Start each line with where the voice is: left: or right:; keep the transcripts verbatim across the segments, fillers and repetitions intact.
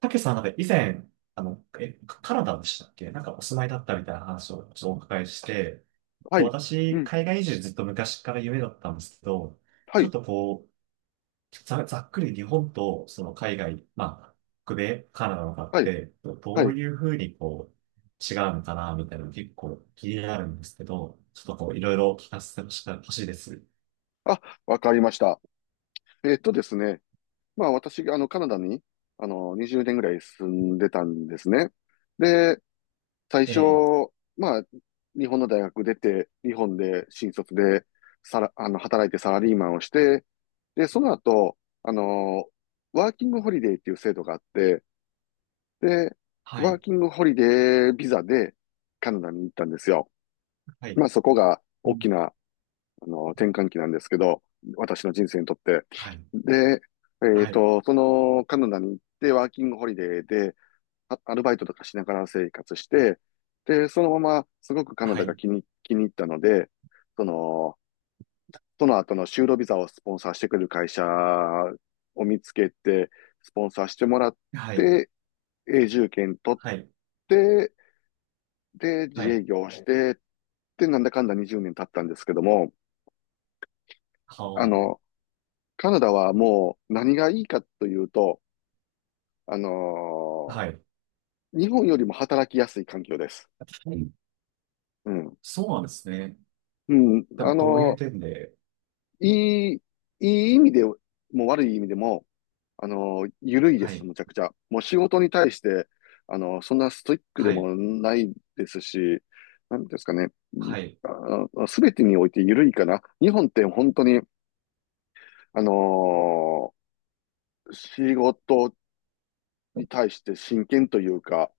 right: たけしさん、なんか以前、あの、え、カカナダでしたっけ、なんかお住まいだったみたいな話をちょっとお伺いして、
left: は
right: と
left: い。う
right: 私、
left: ん。
right: 海外移住ずっと昔から夢だったんですけど、
left: は
right: ちょっ
left: い。
right: とこう、ざ、ざっくり日本とその海外、まあ、北米、カナダのかっ
left: はい。
right: て、ど
left: は
right: どう
left: い。
right: いうふうにこう、違うのかな、みたいなの結構気になるんですけど、ちょっとこう、いろいろ聞かせてほしほしいです。
left: あ、わかりました。えっとですね。まあ私があのカナダにあのにじゅうねんぐらい住んでたんですね。で、最
right: え
left: 初、
right: え、
left: まあ日本の大学出て、日本で新卒でさら、あの働いてサラリーマンをして、で、その後、あの、ワーキングホリデーっていう制度があって、で、
right: は
left: ワー
right: い、
left: キングホリデービザでカナダに行ったんですよ。
right: はい、
left: まあそこが
right: う
left: 大き
right: ん、
left: なあの、転換期なんですけど、私の人生にとって。
right: はい、
left: で、えっ
right: はい、
left: と、そのカナダに行ってワーキングホリデーで、あアルバイトとかしながら生活して、で、そのまますごくカナ
right: は
left: ダが
right: い、
left: 気に、気に入ったので、その、その後の就労ビザをスポンサーしてくれる会社を見つけて、スポンサーしてもらっ
right: はい、
left: て、永住権取っ
right: はい、
left: て、で、
right: は
left: 自営
right: い、
left: 業をして、で、なんだかんだにじゅうねん経ったんですけども、
right: は
left: あの、
right: あ。
left: カナダはもう何がいいかというと、あのー
right: はい。
left: 日本よりも働きやすい環境です。
right: うん、
left: うん。
right: そうなんですね。
left: うん。
right: で
left: あ
right: もどういう
left: の
right: 点で？
left: ーいい、いい意味でも悪い意味でも、あのー緩いで
right: は
left: す、
right: い、
left: むちゃくちゃ。もう仕事に対して、あのーそんなストイックで
right: はい、
left: もないですし、なんてですかね。い
right: はい、
left: あすべてにおいて緩いかな。日本って本当に、あのー仕事に対して真剣というか、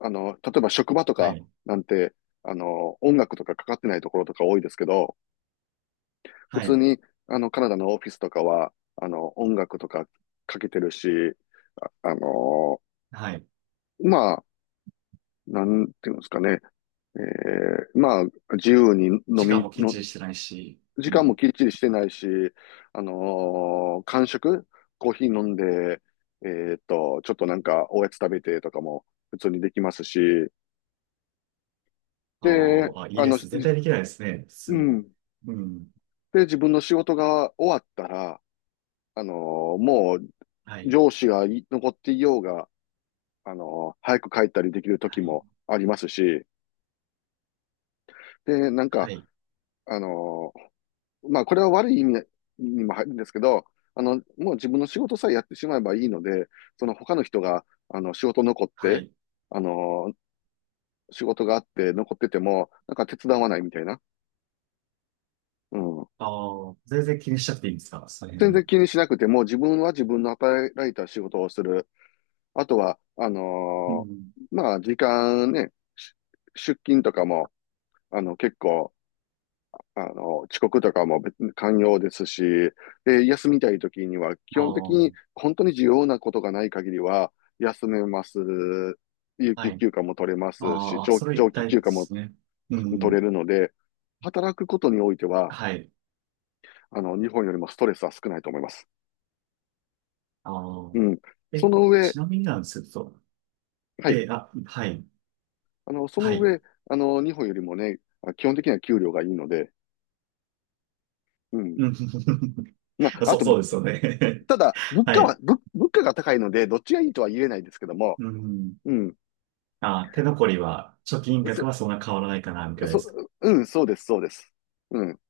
left: あの、例えば職場と
right: は
left: か
right: い、
left: なんて、あの、音楽とかかかってないところとか多いですけど、普
right: は
left: 通
right: い、
left: に、あの、カナダのオフィスとかは、あの、音楽とかかけてるし、あの、
right: はい。
left: まあ、なんていうんですかね、えーまあ、自由に飲
right: 時間
left: み
right: もきっ
left: の、
right: ちりしてないし、
left: 時
right: う
left: 間
right: ん。
left: もきっちりしてないし、あのー、間食、コーヒー飲んで、えーっと、ちょっとなんかおやつ食べてとかも普通にできますし、
right: あ
left: で、
right: ーあ、いい
left: あ
right: で
left: の、じ
right: す。絶対できないですね、普
left: う
right: 通。
left: ん、
right: うん。
left: で、自分の仕事が終わったら、あのーもう
right: はい、
left: 上司がい残っていようが、あのー早く帰ったりできる
right: は
left: 時
right: い、
left: もありますし、で、なんか、
right: はい、
left: あのーまあ、これは悪い意味にも入るんですけど、あの、もう自分の仕事さえやってしまえばいいので、その他の人が、あの、仕事残っ
right: は
left: て、
right: い。
left: あのー仕事があって残ってても、なんか手伝わないみたいな。うん。
right: ああ、全然気にしちゃっていいんですかその辺
left: 全
right: は？
left: 然気にしなくても、自分は自分の与えられた仕事をする。あとは、あ
right: う
left: の
right: ん。
left: ーまあ、時間ね、し出勤とかも、あの、結構、あの、遅刻とかも別に寛容ですし、で、休みたい時には、基
right: ああ、
left: 本的に本当に重要なことがない限りは、休めます。有
right: は
left: 給
right: い。
left: 休暇も取れますし、
right: ああ、
left: 長、
right: それ
left: 長
right: 一
left: 期
right: 体
left: 休
right: で
left: 暇も
right: すね。う
left: 取れ
right: ん。
left: るので、働くことにおいては、
right: はい。
left: あの、日本よりもストレスは少ないと思います。
right: ああ、
left: うん。そ
right: え、
left: の上、
right: ちなみになんですけど、
left: はい。
right: え、あ、はい、
left: あの、そ
right: は
left: の
right: い。
left: 上、あの、日本よりもね、基本的には給料がいいので、うん。
right: うん。
left: ま あ、あ
right: そう、
left: と、
right: そうですよね。
left: ただ、物
right: は
left: 価は、
right: い。
left: 物、物価が高いので、どっちがいいとは言えないですけども、
right: うん。
left: うん。
right: あ、手残りは、貯金額
left: そ、
right: はそんな変わらないかな、みたいで
left: そ、
right: すか？
left: うん、そうです、そうです。うん。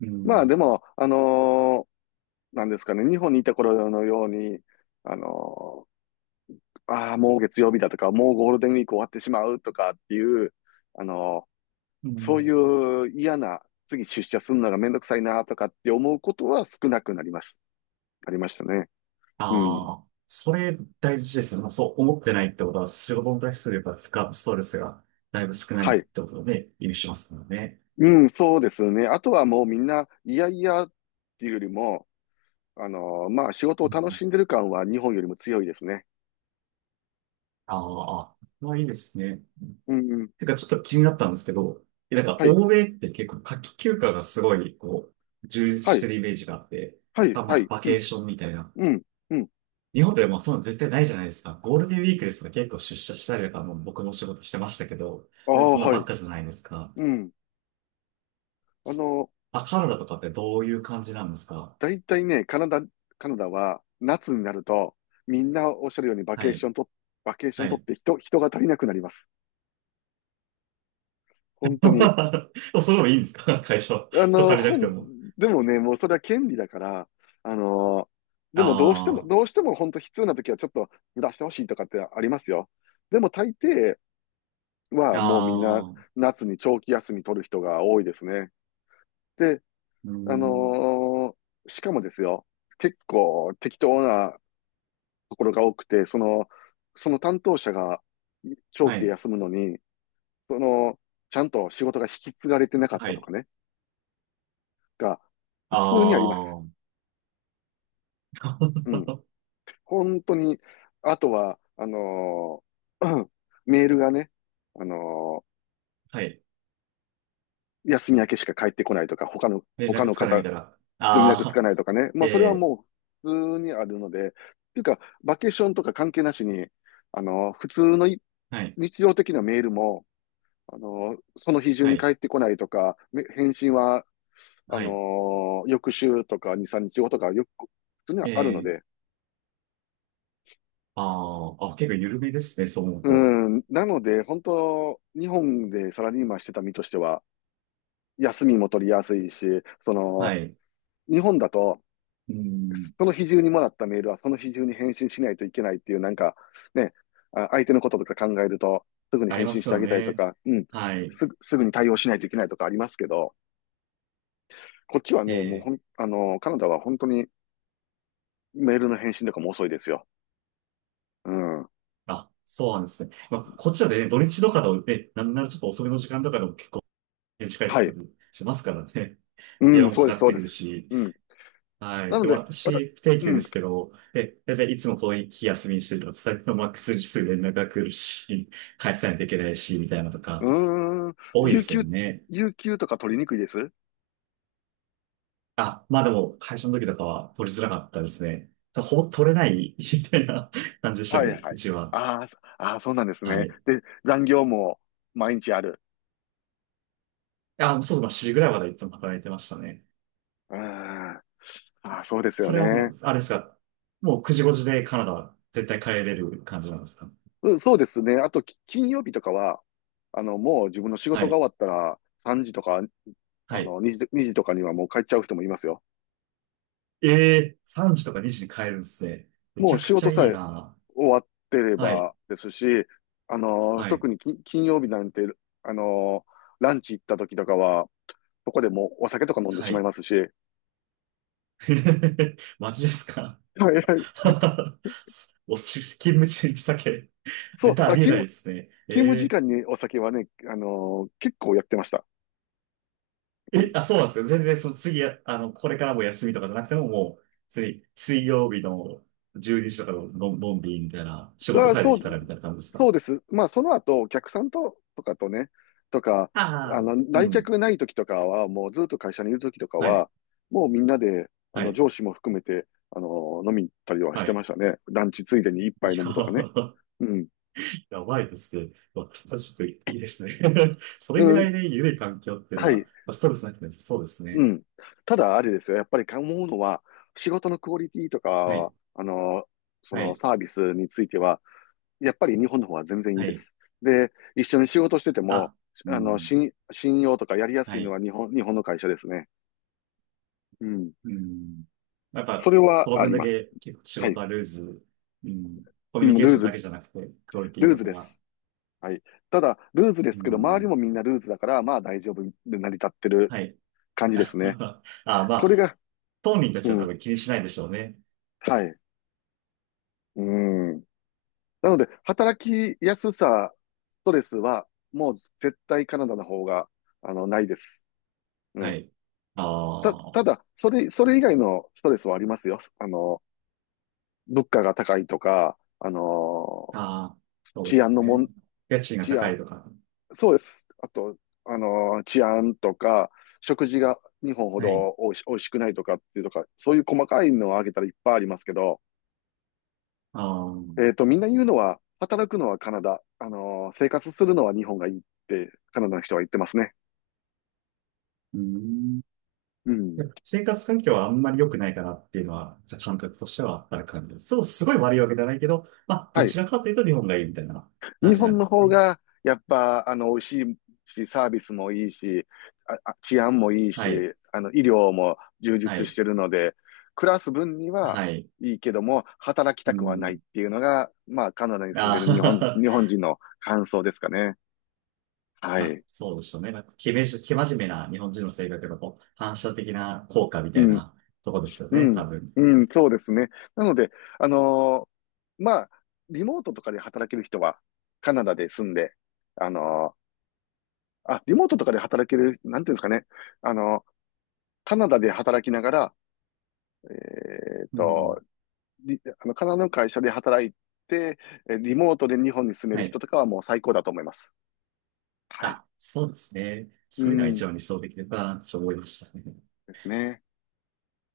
right: う
left: まあ、
right: ん。
left: でも、あのーなんですかね、日本にいた頃のように、あのーああ、もう月曜日だとか、もうゴールデンウィーク終わってしまうとかっていう、あのー
right: う
left: そうい
right: ん。
left: う嫌な、次出社するのがめんどくさいなとかって思うことは少なくなります。ありましたね。うん。
right: ああ、それ大事ですよね。そう思ってないってことは、仕事に対するやっぱ負荷、ストレスがだいぶ少ない
left: は
right: っ
left: い。
right: てことで、意味しますからね。
left: うん、そうですね。あとはもうみんな、いやいやっていうよりも、あのーまあ、仕事
right: う
left: を楽
right: ん。
left: しんでる感は日本よりも強いですね。
right: ああ、まあいいですね。
left: うん、うん。
right: てか、ちょっと気になったんですけど、えなんか、
left: はい、
right: 欧米って結構夏季休暇がすごい、こう、充実
left: は
right: して
left: い、
right: るイメージがあって、
left: はい、
right: た
left: は
right: まあ、
left: い。
right: バ
left: う
right: ケー
left: ん、
right: ションみたいな。
left: うん、うん。
right: 日本でもそういうの絶対ないじゃないですか。ゴールデンウィークですとか結構出社したりとか、もう僕も仕事してましたけど、
left: ああ、
right: そんな
left: は
right: ば
left: い。
right: っかじゃないですか。
left: うん。あ
right: そ
left: の
right: あ、カナダとかってどういう感じなんですか？
left: だいたいね、カナダ、カナダは夏になると、みんなおっしゃるようにバ
right: は
left: ケーショ
right: い。
left: ンと、バケーショ
right: は
left: ン取っ
right: い。
left: て人、人が足りなくなります。本当に。
right: それでもいいんですか会社？
left: あ
right: 人
left: の、
right: 足りなくて
left: 本、
right: も。
left: でもね、もうそれは権利だから、あの、でもどうしても、
right: あ
left: どうしても本当必要な時はちょっとずらしてほしいとかってありますよ。でも大抵
right: あ、
left: はもうみんな
right: ああ、う
left: 夏に長期休み取る人が多いですね。で、
right: ー
left: あの
right: ん。
left: ーしかもですよ、結構適当なところが多くて、その、その担当者が長
right: は
left: 期で
right: い。
left: 休むのに、その、ちゃんと仕事が引き継がれてなかっ
right: は
left: たと
right: い。
left: かね、が普通にあります。
right: ああ。
left: うん。本当に、あとは、あのー メールがね、あの
right: はい。
left: ー休み明けしか返ってこないとか、他の、
right: 連
left: 他
right: 絡
left: の
right: つかな
left: 方、
right: いみたいな。
left: 連絡つ
right: あ
left: か
right: あ。
left: ないとかね。まあ、それは
right: えー、
left: もう、普通にあるので、っていうか、バケーションとか関係なしに、あのー普通のい
right: はい。
left: 日常的なメールも、あのーその日中
right: は
left: に
right: い。
left: 返ってこないとか、め返信は、あ
right: は
left: の
right: い。
left: ー翌週とかに、みっかごとか、よく、普通には
right: え
left: あるの
right: ー、
left: で、
right: ああ、あ、結構緩めですね、そう思う
left: う
right: と。
left: ん、なので、本当、日本でサラリーマンしてた身としては、休みも取りやすいし、そ
right: は
left: の、
right: い。
left: 日本だと、
right: うん、
left: その日中にもらったメールはその日中に返信しないといけないっていう、なんか、ね、あ相手のこととか考えると、すぐに
right: あり
left: 返
right: ま
left: 信し
right: す
left: てあ
right: よ
left: げたりと
right: ね。
left: か、うん、
right: はい。
left: すぐ、すぐに対応しないといけないとかありますけど、こっちはね、もうほ
right: え
left: ん、
right: え
left: あの、カナダは本当にメールの返信とかも遅いですよ。うん。
right: あ、そうなんですね。まあ、こっちはね、土日とかのね、なんならちょっと遅めの時間とかでも結構ね、近い
left: は
right: とこ
left: い。
right: ろにしますからね。
left: う
right: 電
left: ん、
right: 話も
left: そう
right: か
left: で
right: か
left: す、
right: っ
left: そう
right: て
left: で
right: くる
left: す。
right: し。
left: うん。
right: は
left: な
right: い。
left: の
right: で、
left: で、また、
right: 私、不定
left: う
right: 休で
left: ん、
right: すけど、で、だいたいいつもこういう日休みにしてると、伝えてもマックスにすぐ連絡が来るし、返さないといけないし、みたいなのと
left: う
right: か、
left: ーん、
right: 多いで
left: 有
right: すよ
left: 給、
right: ね。
left: 有給とか取りにくいです
right: あ、まあでも、会社の時とかは取りづらかったですね。ほぼ取れない、みたいな感じでした
left: は
right: け
left: い
right: ど、
left: は
right: う
left: い。
right: ちは。
left: あーそあー、そうなんです
right: は
left: ね。
right: い。
left: で、残業も毎日ある。
right: あ、そうですね。しちじぐらいまでいつも働いてましたね。
left: うーん。あーそうですよ
right: それはも
left: ね。
right: う、あれですか。もうくじごじでカナダは絶対帰れる感じなんですか？
left: うん、そうですね。あと、き金曜日とかは、あの、もう自分の仕
right: は
left: 事が終
right: い。
left: わったら、さんじとか、
right: は
left: あ
right: い。
left: の、にじ、にじとかにはもう帰っちゃう人もいますよ。
right: ええ、さんじとかにじに帰るんですね。め
left: も
right: ち
left: う
right: ゃく
left: 仕
right: ち
left: 事
right: ゃ
left: さ
right: いい
left: え
right: な。
left: 終わってれ
right: はい。
left: ばですし、あの、
right: はい。
left: 特に金金曜日なんて、あの、ランチ行った時とかは、そこでもうお酒とか飲んで
right: は
left: しまい
right: い。
left: ますし、
right: マジですか？
left: はいはい。
right: おし、勤務中に酒。
left: そ
right: 絶
left: う、
right: 対あ
left: あ、
right: りえ
left: 気
right: ない
left: 分、
right: ですね。
left: 勤務時
right: え
left: 間にお酒はね、あのー結構やってました。う
right: え、
left: ん。
right: あ、そうなんですか。全然、その次、あの、これからも休みとかじゃなくても、もう、次、水曜日のじゅうにじとかの、ののんびりみたいな、仕事
left: あ、
right: さえ
left: そ
right: で
left: う
right: き
left: で
right: たらみ
left: す、
right: たいな感じです
left: そう
right: か？
left: です。まあ、その後、お客さんと、とかとね、とか、あ
right: ああ。
left: の、
right: う
left: 来
right: ん。
left: 客ない時とかは、もうずっと会社にいる時とか
right: はい。
left: は、もうみんなで、あ
right: は
left: の、
right: い。
left: 上司も含めて、あのー飲みに行ったりはし
right: は
left: て
right: い。
left: ましたね。ランチついでに一杯
right: いや
left: 飲むとかね。
right: ー、
left: うん。
right: やばいですね。まあ、ちょっといいですね。それぐ
left: う
right: らい
left: ん。
right: で緩い環境っていう
left: は
right: のは、
left: い。
right: まあストレスなくてもそうです
left: う
right: ね。
left: ん。ただ、あれですよ。やっぱり思うのは、仕事のクオリティと
right: は
left: か、
right: い。
left: あのそ
right: は
left: の
right: い。
left: サービスについては、やっぱり日本の方は全然いい
right: は
left: で
right: い。
left: す。で、一緒に仕事してても、
right: あ、う
left: あの、
right: ん。
left: 信、信用とかやりや
right: は
left: すいの
right: い。
left: は日本、日本の会社ですね。うん。
right: うん。やっ
left: そ
right: ぱ、
left: れは
right: その
left: あ
right: 分
left: り
right: だ
left: ます。
right: け結構仕
left: はい。
right: 事はルーズ、うん、コ
left: う
right: ミュニ
left: ん、
right: ケー
left: ルー
right: ション
left: ズ、
right: だけじゃなくて、クオリティ
left: ルー
right: と
left: ズ
right: か
left: で
right: が、
left: す。はい。ただ、ルーズで
right: う
left: すけど、周り
right: ん、
left: もみんなルーズだから、まあ大丈夫で成り立ってる
right: はい。
left: 感じで すね。
right: あ、ま
left: これ
right: あ、
left: が、
right: 当人たち
left: う
right: は多
left: ん、
right: 分気にしないでしょうね。
left: はい。うん。なので、働きやすさ、ストレスは、もう絶対カナダの方が、あの、ないです。う
right: は
left: ん。
right: い。
left: た、
right: あ
left: ただ、それ、それ以外のストレスはありますよ。あの、物価が高いとか、あの、
right: あ、ああ、そうで
left: 治安
right: す
left: のも
right: ね。
left: ん、
right: 家賃が
left: 治
right: 高
left: 安、
right: いとか。
left: そうです。あと、あの、治安とか、食事が日本ほ
right: はい。
left: どおいし、おいしくないとかっていうとか、そういう細かいのを挙げたらいっぱいありますけど、
right: ああ、
left: えっと、みんな言うのは、働くのはカナダ、あの、生活するのは日本がいいって、カナダの人は言ってますね。
right: うん。
left: う
right: やっ
left: ん。
right: ぱ生活環境はあんまり良くないかなっていうのは、じゃあ感覚としてはある感じです。そう、すごい悪いわけじゃないけど、まあ、ど
left: はい。
right: ちらかというと日本がいいみたいな感
left: 日
right: じなん
left: 本
right: で
left: の
right: すか
left: 方
right: ね？
left: が、やっぱ、あの、美味しいし、サービスもいいし、あ、あ治安もいい
right: はい。
left: し、あの、医療も充
right: は
left: 実し
right: い。
left: てるので、暮らす分には
right: はい。
left: いいけども、働きた
right: う
left: くはないっ
right: ん。
left: ていうのが、まあ、カナダに住んでる日本、
right: ああ。
left: 日本人の感想ですかね。は
right: まあ、
left: い。
right: そうでしょね。なんか、けめじ、け真面目な日本人の性格のこう反射的な効果み
left: う
right: たい
left: ん、
right: なとこですよ
left: う
right: ね、多
left: ん、
right: 分。
left: うん、そうですね。なので、あのーまあ、リモートとかで働ける人は、カナダで住んで、あのーあ、リモートとかで働ける、なんていうんですかね。あのーカナダで働きながら、えっ
right: う
left: と、
right: ん。
left: あの、カナダの会社で働いて、リモートで日本に住め
right: は
left: る人
right: い。
left: とかはもう最高だと思います。はい。
right: あ、そうですね。
left: う
right: そういうのが
left: ん。
right: 一番理想的だな、と思いましたね。
left: ですね。